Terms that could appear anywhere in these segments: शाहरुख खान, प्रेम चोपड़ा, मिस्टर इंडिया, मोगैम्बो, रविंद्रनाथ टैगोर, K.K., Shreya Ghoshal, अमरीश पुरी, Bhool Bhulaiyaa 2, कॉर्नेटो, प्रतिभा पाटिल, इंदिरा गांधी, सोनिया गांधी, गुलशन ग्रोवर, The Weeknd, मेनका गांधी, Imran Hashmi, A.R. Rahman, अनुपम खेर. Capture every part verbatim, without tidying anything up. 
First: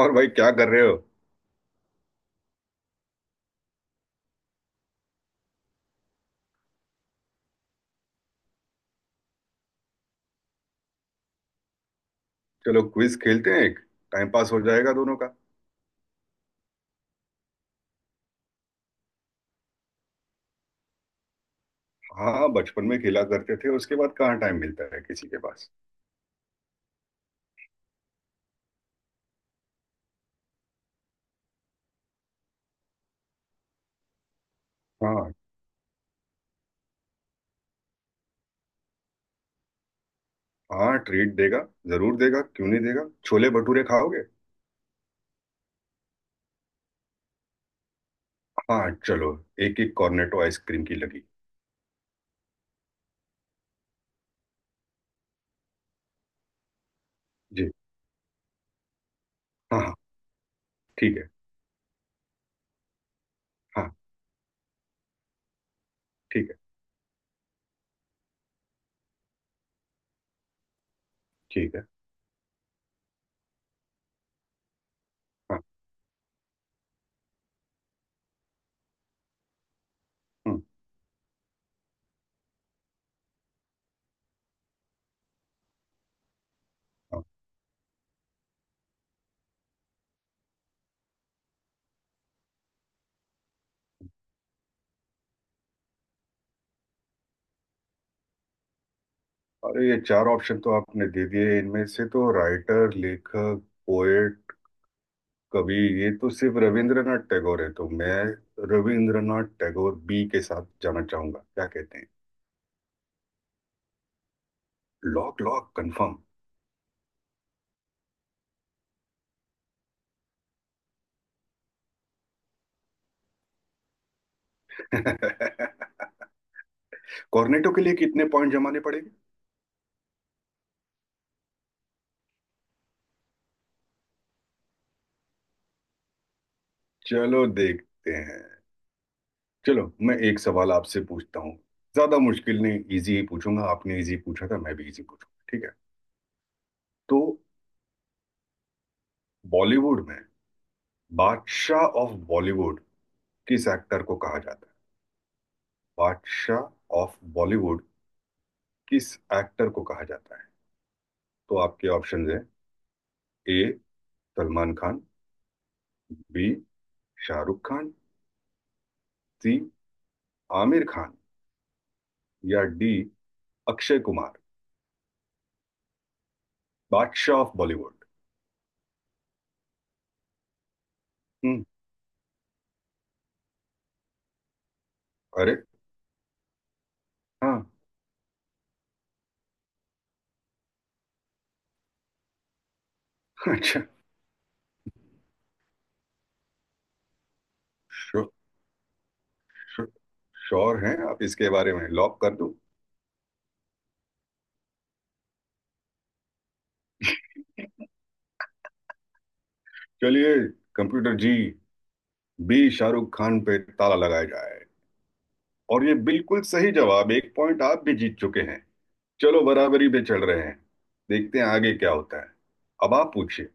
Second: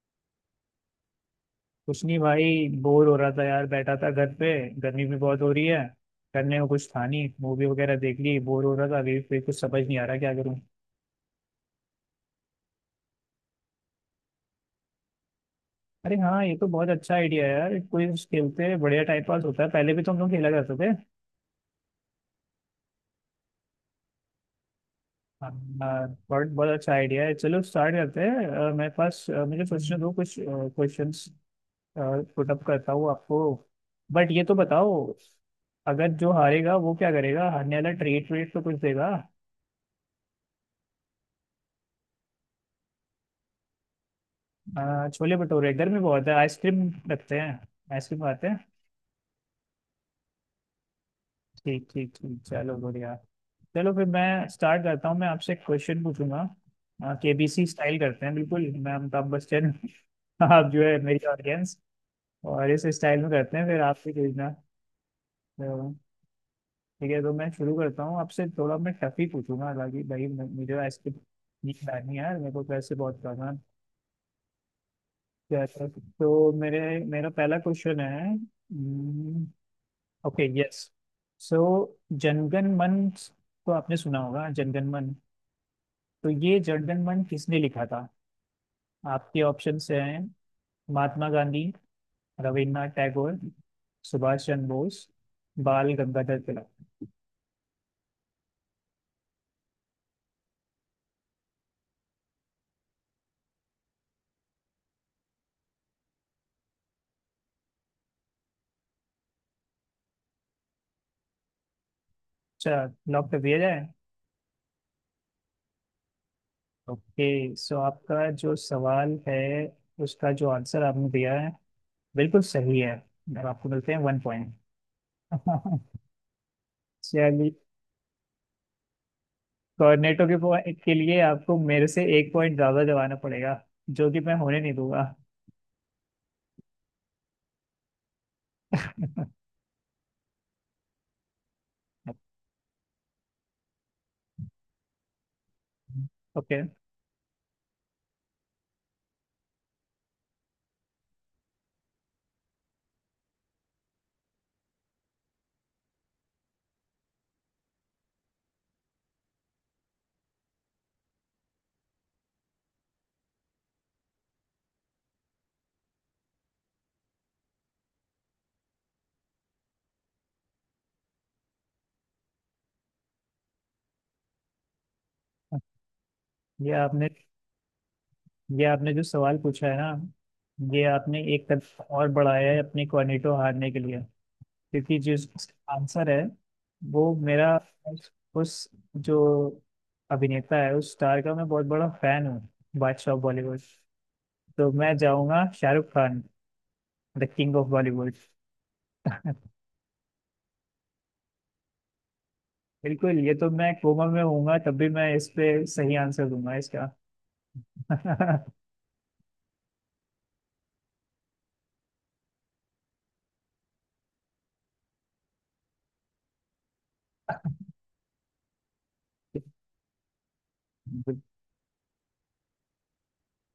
और भाई, क्या कर रहे हो? कुछ नहीं भाई, बोर हो रहा था यार, बैठा था घर पे। गर्मी भी बहुत हो रही है। करने को कुछ था नहीं, मूवी वगैरह देख ली, बोर हो रहा था। अभी फिर कुछ समझ नहीं आ रहा क्या करूं। चलो, क्विज खेलते हैं एक। टाइम पास हो जाएगा दोनों का। अरे हाँ, ये तो बहुत अच्छा आइडिया है यार, क्विज खेलते हैं, बढ़िया टाइम पास होता है, पहले भी तो हम लोग खेला करते थे। हाँ, बचपन में खेला करते थे। उसके बाद कहाँ टाइम मिलता है किसी के हाँ, पास। बहुत बहुत अच्छा आइडिया है, चलो स्टार्ट करते हैं। अ, मेरे पास अ, मुझे सोचने दो कुछ क्वेश्चंस पुट अप करता हूँ आपको। बट ये तो बताओ, हाँ। अगर जो हारेगा वो क्या करेगा, हारने वाला ट्रीट ट्रीट तो कुछ देगा। हाँ, ट्रीट देगा। जरूर देगा, क्यों नहीं देगा। छोले भटूरे खाओगे? हाँ छोले भटूरे इधर भी बहुत है, आइसक्रीम रखते हैं, आइसक्रीम खाते हैं। हाँ, चलो। एक एक कॉर्नेटो आइसक्रीम की लगी। ठीक ठीक ठीक, चलो बढ़िया। चलो फिर मैं स्टार्ट करता हूँ, मैं आपसे एक क्वेश्चन पूछूंगा। के बी सी जी। स्टाइल करते हैं, बिल्कुल मैं अमिताभ बच्चन। हाँ, हाँ। आप जो है ठीक मेरी है। ऑडियंस, और इस स्टाइल में करते हैं फिर हाँ। आप भी पूछना। तो ठीक है। ठीक है, तो मैं शुरू करता हूँ आपसे, थोड़ा मैं टफ ही पूछूंगा। हालांखि भाई म- मुझे आइसक्रीम नहीं ठीक है। खिलानी है यार, मेरे को पैसे बहुत करना है। हाँ। तो मेरे मेरा पहला क्वेश्चन है। हम्म, okay hmm. Yes, so Janagana Mana, तो आपने सुना होगा जनगण मन, तो ये जनगण मन हाँ। किसने लिखा था? आपके ऑप्शन हैं महात्मा गांधी, रविन्द्रनाथ टैगोर, हम्म। सुभाष चंद्र बोस, बाल गंगाधर तिलक। अरे, ये चार ऑप्शन तो आपने दे दिए। इनमें से तो राइटर, लेखक, पोएट, कवि, ये तो सिर्फ रविंद्रनाथ टैगोर है। तो मैं रविंद्रनाथ टैगोर बी के साथ जाना चाहूंगा। क्या कहते हैं? अच्छा, लॉक कर दिया जाए। Lock, lock confirm. Okay, so आपका जो सवाल है उसका जो आंसर आपने दिया है बिल्कुल सही है, और आपको मिलते हैं वन पॉइंट। चलिए, कॉर्नेटो के लिए कितने पॉइंट जमाने पड़ेंगे? कोऑर्डिनेटों के point के लिए आपको मेरे से एक पॉइंट ज्यादा जमाना पड़ेगा, जो कि मैं होने नहीं दूंगा। चलो, देखते हैं। चलो, मैं एक सवाल आपसे पूछता हूँ। ज्यादा मुश्किल नहीं, इजी ही पूछूंगा। आपने इजी पूछा था, मैं भी इजी पूछूंगा। ठीक है? ओके। तो बॉलीवुड में, बादशाह ऑफ बॉलीवुड किस एक्टर को कहा जाता है? बादशाह ऑफ बॉलीवुड किस एक्टर को कहा जाता है? तो आपके ऑप्शन है, A Salman Khan, B शाहरुख खान, C Aamir Khan, या डी अक्षय कुमार। ये आपने बादशाह ऑफ बॉलीवुड। ये आपने जो सवाल पूछा है ना, ये आपने एक हम्म। कदम और बढ़ाया है अपने कोऑर्डिनेटो हारने के लिए, क्योंकि जो अरे। आंसर है वो मेरा, हाँ। उस उस जो अभिनेता है उस स्टार का मैं बहुत बड़ा फैन हूँ, बादशाह बॉलीवुड। अच्छा। तो मैं जाऊंगा शाहरुख खान, the king of Bollywood. Sure, sure, sure हैं आप इसके बारे में? लॉक कर दूं? बिल्कुल, ये तो मैं कोमा में होऊंगा तब भी मैं इस पे सही आंसर दूंगा इसका। चलिए, कंप्यूटर जी, बी शाहरुख खान पे ताला लगाया जाए। और ये बिल्कुल सही जवाब। एक पॉइंट आप भी जीत चुके हैं। चलो, बराबरी पे चल रहे हैं। देखते हैं आगे क्या होता है। अब आप पूछिए।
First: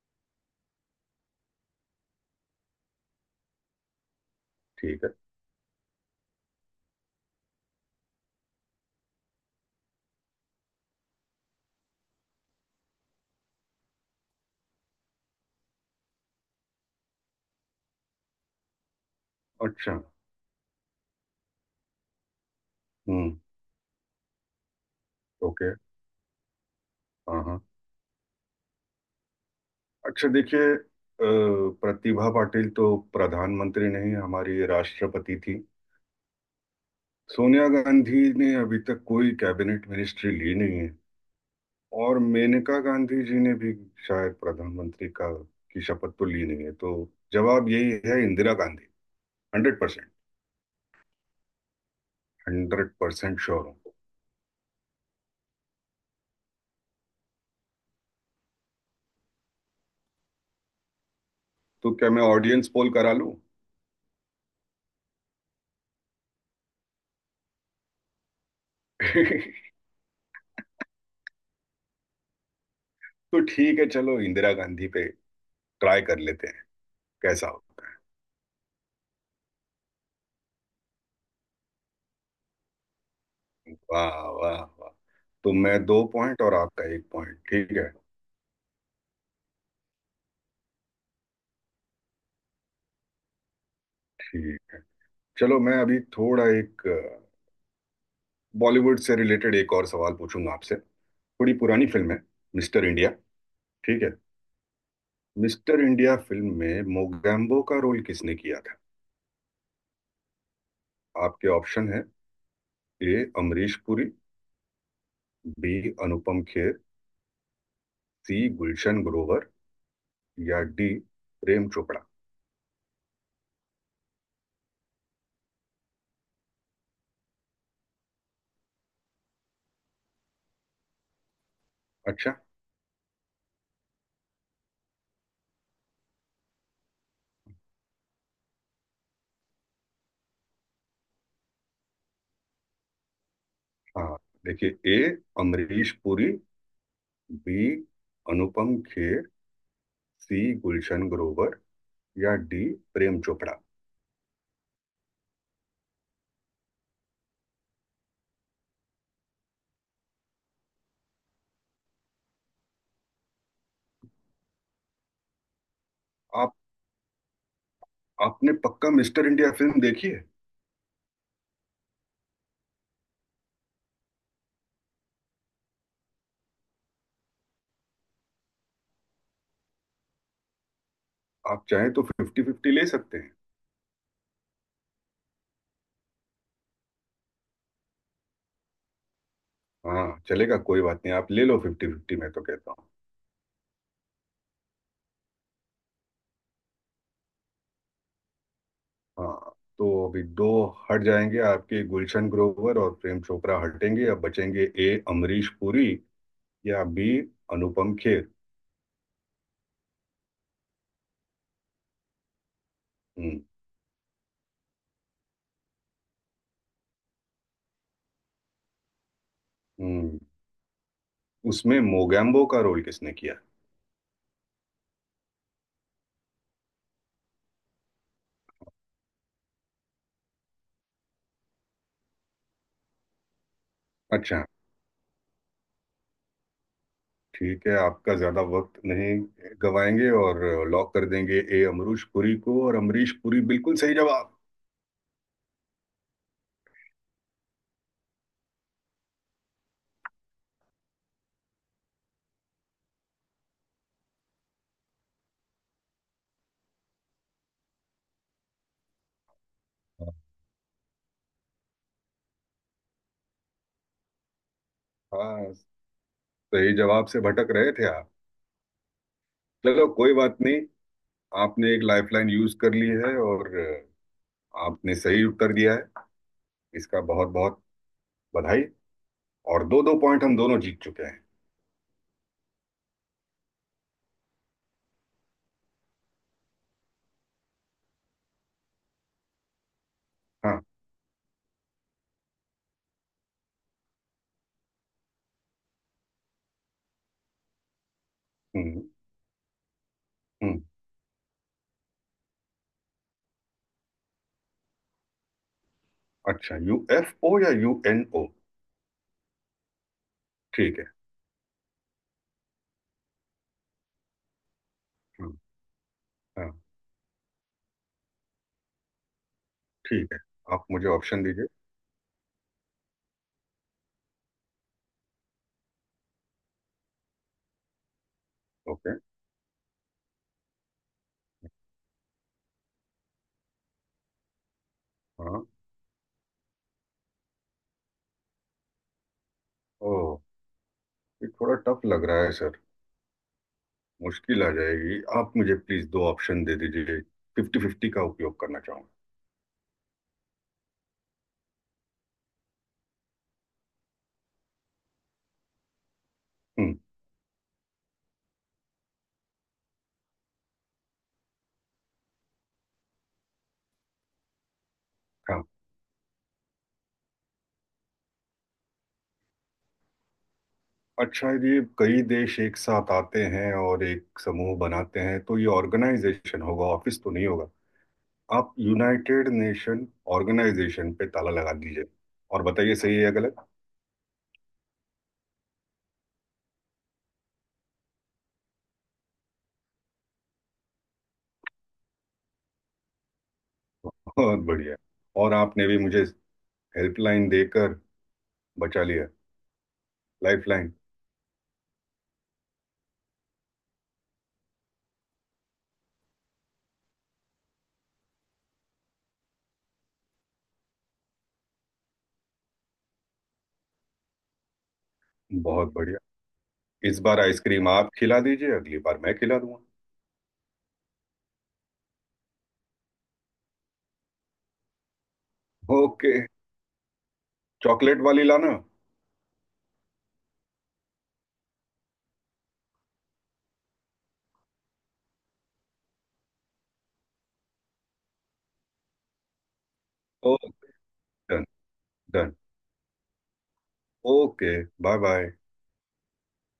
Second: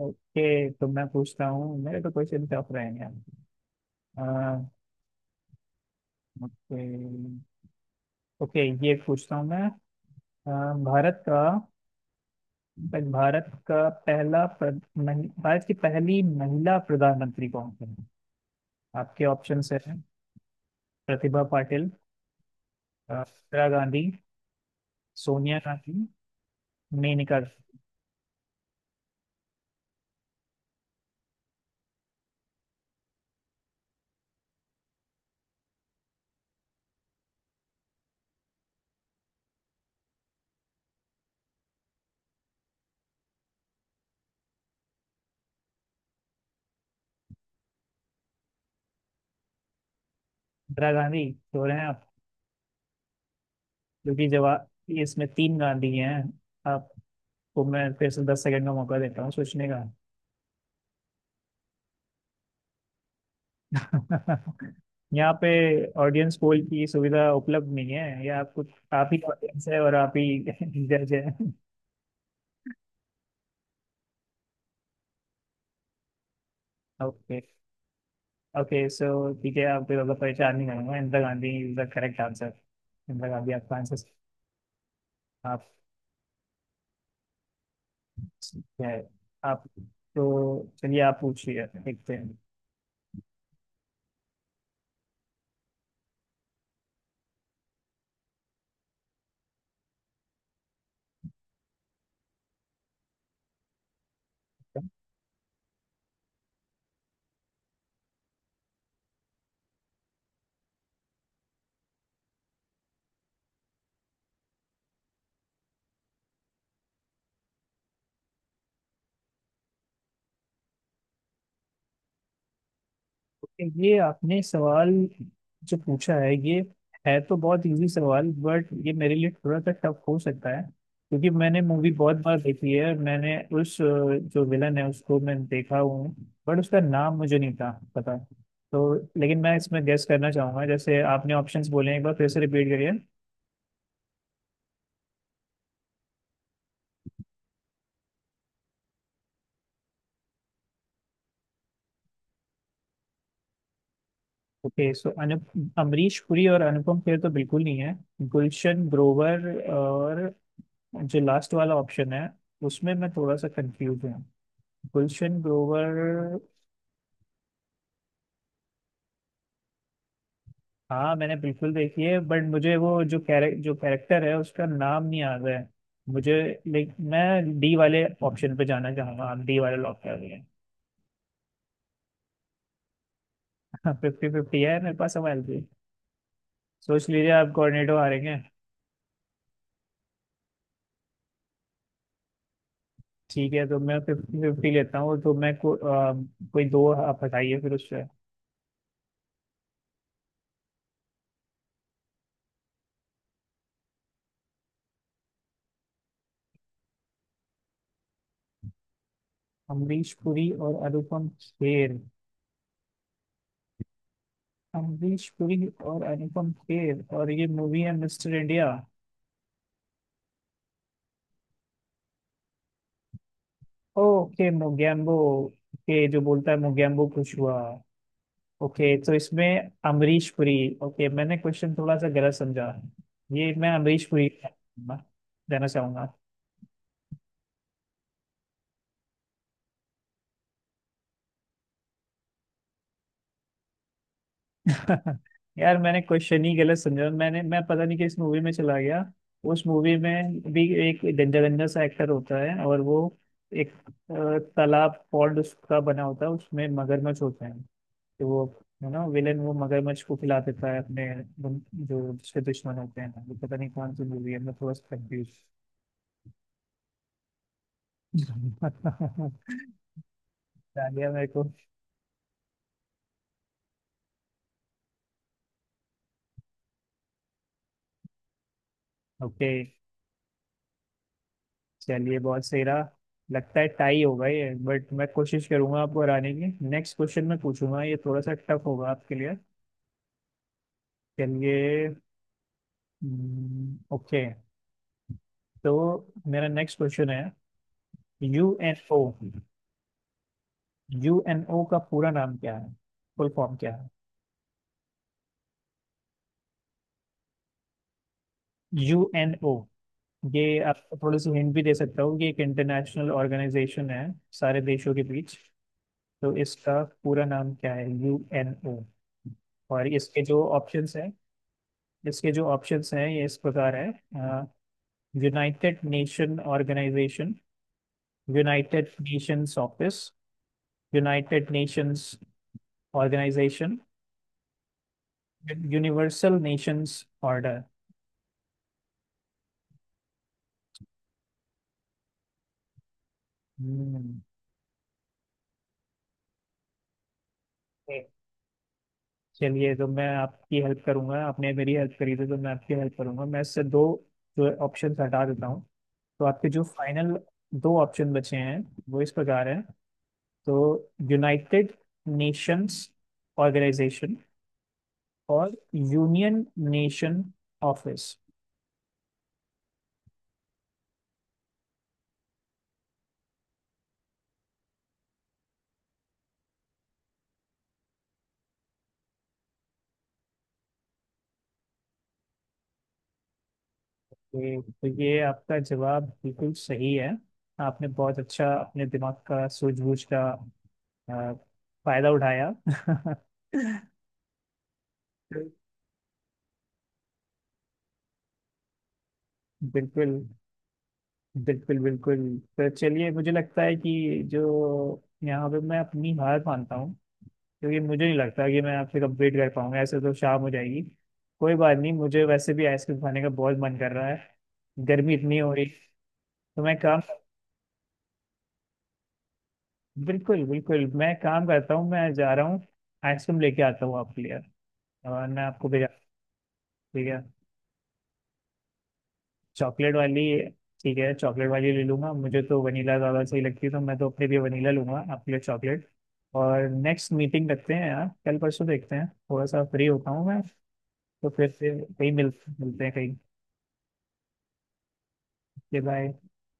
ओके, तो मैं पूछता हूँ, मेरे तो क्वेश्चन टफ रहेंगे। अह, ठीक है। ओके ओके ये पूछता हूँ मैं। अ, भारत का भारत का पहला प्र- महि- भारत की पहली महिला प्रधानमंत्री कौन थी? आपके ऑप्शंस हैं अच्छा। प्रतिभा पाटिल, अ, हम्म। इंदिरा गांधी, सोनिया ओके। गांधी, मेनका हाँ। हाँ। गांधी। अच्छा, देखिए, अ, प्रतिभा पाटिल तो प्रधानमंत्री नहीं, हमारी राष्ट्रपति थी। सोनिया गांधी ने अभी तक कोई कैबिनेट मिनिस्ट्री ली नहीं है। और मेनका गांधी जी ने भी शायद प्रधानमंत्री का, की शपथ तो ली नहीं है। तो जवाब यही है, इंदिरा गांधी। Hundred percent. इंदिरा गांधी तो रहे हैं, हंड्रेड परसेंट श्योर हूँ। क्योंकि जवाब ये, इसमें तीन गांधी हैं आपको। मैं फिर से दस सेकंड का मौका देता हूँ सोचने का। तो क्या मैं ऑडियंस पोल करा लूं? यहाँ पे ऑडियंस पोल की सुविधा उपलब्ध नहीं है, ये आप कुछ, आप ही ऑडियंस है और आप ही जज है। तो ठीक है, चलो इंदिरा गांधी पे ट्राई कर लेते हैं। ओके, कैसा हो? ओके सो ठीक है, आपको ज़्यादा परेशान नहीं करूंगा, इंदिरा गांधी is the correct answer. इंदिरा गांधी आपका आंसर। वाह, वाह, वाह। तो आप मैं दो पॉइंट और आपका एक पॉइंट। ठीक है। ठीक है, आप तो चलिए, आप पूछिए, देखते हैं। ठीक है। चलो, मैं अभी थोड़ा एक बॉलीवुड से रिलेटेड एक और सवाल पूछूंगा आपसे। थोड़ी पुरानी फिल्म है, मिस्टर इंडिया। ठीक है? मिस्टर इंडिया फिल्म में मोगैम्बो का रोल किसने किया था? आपके ऑप्शन है, A अमरीश पुरी, B अनुपम खेर, C गुलशन ग्रोवर, या डी प्रेम चोपड़ा। ये आपने सवाल जो पूछा है, ये है तो बहुत इजी सवाल, बट ये मेरे लिए थोड़ा सा टफ हो सकता है। क्योंकि मैंने मूवी बहुत अच्छा। बार देखी है और मैंने उस अ, जो विलन है उसको मैं देखा हूँ, बट उसका नाम मुझे नहीं था पता। तो लेकिन मैं इसमें गेस करना चाहूंगा, जैसे आपने ऑप्शंस बोले हैं, एक बार फिर से रिपीट करिए। हाँ, देखिए, A अमरीश पुरी, B अनुपम खेर, C गुलशन ग्रोवर, या D प्रेम चोपड़ा। Okay, so अनु अमरीश पुरी और अनुपम खेर तो बिल्कुल नहीं है। गुलशन ग्रोवर और जो लास्ट वाला ऑप्शन है उसमें मैं थोड़ा सा कंफ्यूज हूँ, गुलशन ग्रोवर। आप आपने पक्का मिस्टर इंडिया फिल्म देखी है? हाँ मैंने बिल्कुल देखी है, बट मुझे वो जो कैरे, जो कैरेक्टर है उसका नाम नहीं याद है मुझे। लाइक, मैं डी वाले ऑप्शन पे जाना चाहूंगा, आप डी वाले लॉक कर रही हैं। आप चाहें तो फिफ्टी फिफ्टी ले सकते हैं। फिफ्टी फिफ्टी है मेरे पास सवाल भी, सोच लीजिए आप कोऑर्डिनेटर हारेंगे। हाँ, चलेगा, कोई बात नहीं। आप ले लो फिफ्टी फिफ्टी, मैं तो कहता हूँ। ठीक है तो मैं फिफ्टी फिफ्टी लेता हूँ, तो मैं को, आ, कोई दो आप हटाइए फिर उससे। हाँ। तो अभी दो हट जाएंगे आपके। गुलशन ग्रोवर और प्रेम चोपड़ा हटेंगे। अब बचेंगे ए अमरीश पुरी, या बी अनुपम खेर। अमरीश पुरी और अनुपम खेर, हम्म। अमरीश पुरी और अनुपम खेर और ये मूवी है मिस्टर इंडिया। हम्म, उसमें मोगैम्बो का रोल किसने किया? ओके मोगैम्बो, ओके जो बोलता है मोगैम्बो खुश हुआ। ओके तो इसमें अमरीश पुरी। ओके मैंने क्वेश्चन थोड़ा सा गलत समझा, ये मैं अमरीश पुरी अच्छा। का देना चाहूंगा। ठीक है, आपका ज्यादा वक्त नहीं गवाएंगे और लॉक कर देंगे ए अमरीश पुरी को। और अमरीश पुरी बिल्कुल सही जवाब। यार मैंने क्वेश्चन ही गलत समझा, मैंने मैं पता नहीं कि इस मूवी में चला गया, उस मूवी में भी एक गंजा गंजा सा एक्टर होता है, और वो एक अ, तालाब पॉन्ड उसका बना होता है, उसमें मगरमच्छ होते हैं, कि वो, है ना विलेन, वो मगरमच्छ को खिला देता है अपने दुन- जो उसके दुश्मन होते हैं। ये पता नहीं कौन सी मूवी है, मैं थोड़ा सा कंफ्यूज। हाँ, सही जवाब से भटक रहे थे आप। चलो, कोई बात नहीं। डालिया मेरे को। आपने एक लाइफलाइन यूज कर ली है और आपने सही उत्तर दिया है। इसका बहुत बहुत बधाई। ओके, और दो दो पॉइंट हम दोनों जीत चुके हैं। चलिए बहुत सही रहा। लगता है टाई होगा ये, बट मैं कोशिश करूंगा आपको हराने की, नेक्स्ट क्वेश्चन मैं पूछूंगा, ये थोड़ा सा टफ होगा आपके लिए। हाँ। चलिए, ओके, तो मेरा नेक्स्ट क्वेश्चन है यू एन हम्म। ओ हम्म। यू एन ओ का पूरा नाम क्या है? फुल फॉर्म क्या है? अच्छा, यूएफओ या यूएनओ? यू एन ओ, ये ठीक आप है। थोड़ी सी हिंट भी दे सकता हूँ कि एक इंटरनेशनल ऑर्गेनाइजेशन है, सारे देशों के हम्म। बीच। तो हाँ। इसका पूरा नाम क्या है यू एन ओ? और ठीक है, इसके जो आप मुझे ऑप्शंस हैं, ऑप्शन दीजिए। इसके जो ऑप्शंस हैं ये इस प्रकार है। United nation organisation, United okay. Nations office, United nations organisation, हाँ। Universal Nations order. ओ, ये थोड़ा टफ लग रहा है सर। मुश्किल आ जाएगी। आप मुझे प्लीज दो ऑप्शन दे दीजिए, फिफ्टी फिफ्टी का उपयोग करना चाहूंगा। चलिए, तो मैं आपकी हेल्प करूंगा, आपने मेरी हेल्प करी थी तो मैं आपकी हेल्प करूंगा। मैं इससे दो जो ऑप्शन हटा देता हूँ, तो आपके जो हम्म। फाइनल दो ऑप्शन बचे हैं वो इस प्रकार हैं, तो यूनाइटेड नेशंस ऑर्गेनाइजेशन हाँ। और यूनियन नेशन ऑफिस। अच्छा, ये कई देश एक साथ आते हैं और एक समूह बनाते हैं, तो ये ऑर्गेनाइजेशन होगा, ऑफिस तो नहीं होगा। आप यूनाइटेड नेशन ऑर्गेनाइजेशन पे ताला लगा दीजिए और बताइए, सही है या गलत? तो तो ये आपका जवाब बिल्कुल सही है, आपने बहुत अच्छा अपने दिमाग का सूझबूझ का अ, फायदा उठाया। बहुत बढ़िया। और आपने भी मुझे हेल्पलाइन देकर बचा लिया। बिल्कुल लाइफलाइन। बिल्कुल बिल्कुल, तो चलिए मुझे लगता है कि जो यहाँ पे मैं अपनी हार मानता हूँ, क्योंकि मुझे नहीं लगता कि मैं आपसे कंप्लीट कर पाऊंगा, ऐसे तो शाम हो जाएगी। कोई बात नहीं, मुझे वैसे भी आइसक्रीम खाने का बहुत मन कर रहा है, गर्मी इतनी हो रही। बहुत बढ़िया। तो मैं इस काम, बार आइसक्रीम आप खिला दीजिए, अगली बार मैं खिला दूंगा। बिल्कुल बिल्कुल मैं काम करता हूँ, मैं जा रहा हूँ, आइसक्रीम लेके आता हूँ आपके लिए और मैं आपको भेजा। ओके। ठीक है चॉकलेट वाली लाना। चॉकलेट वाली, ठीक है चॉकलेट वाली ले लूंगा, मुझे तो वनीला ज़्यादा सही लगती है तो मैं तो अपने लिए वनीला लूंगा आपके लिए चॉकलेट। और नेक्स्ट मीटिंग रखते हैं यार कल परसों, देखते हैं थोड़ा सा फ्री होता हूँ ओ, मैं। तो डन, फिर से कहीं मिल डन। मिलते हैं कहीं। ओके। Bye, bye. बाय।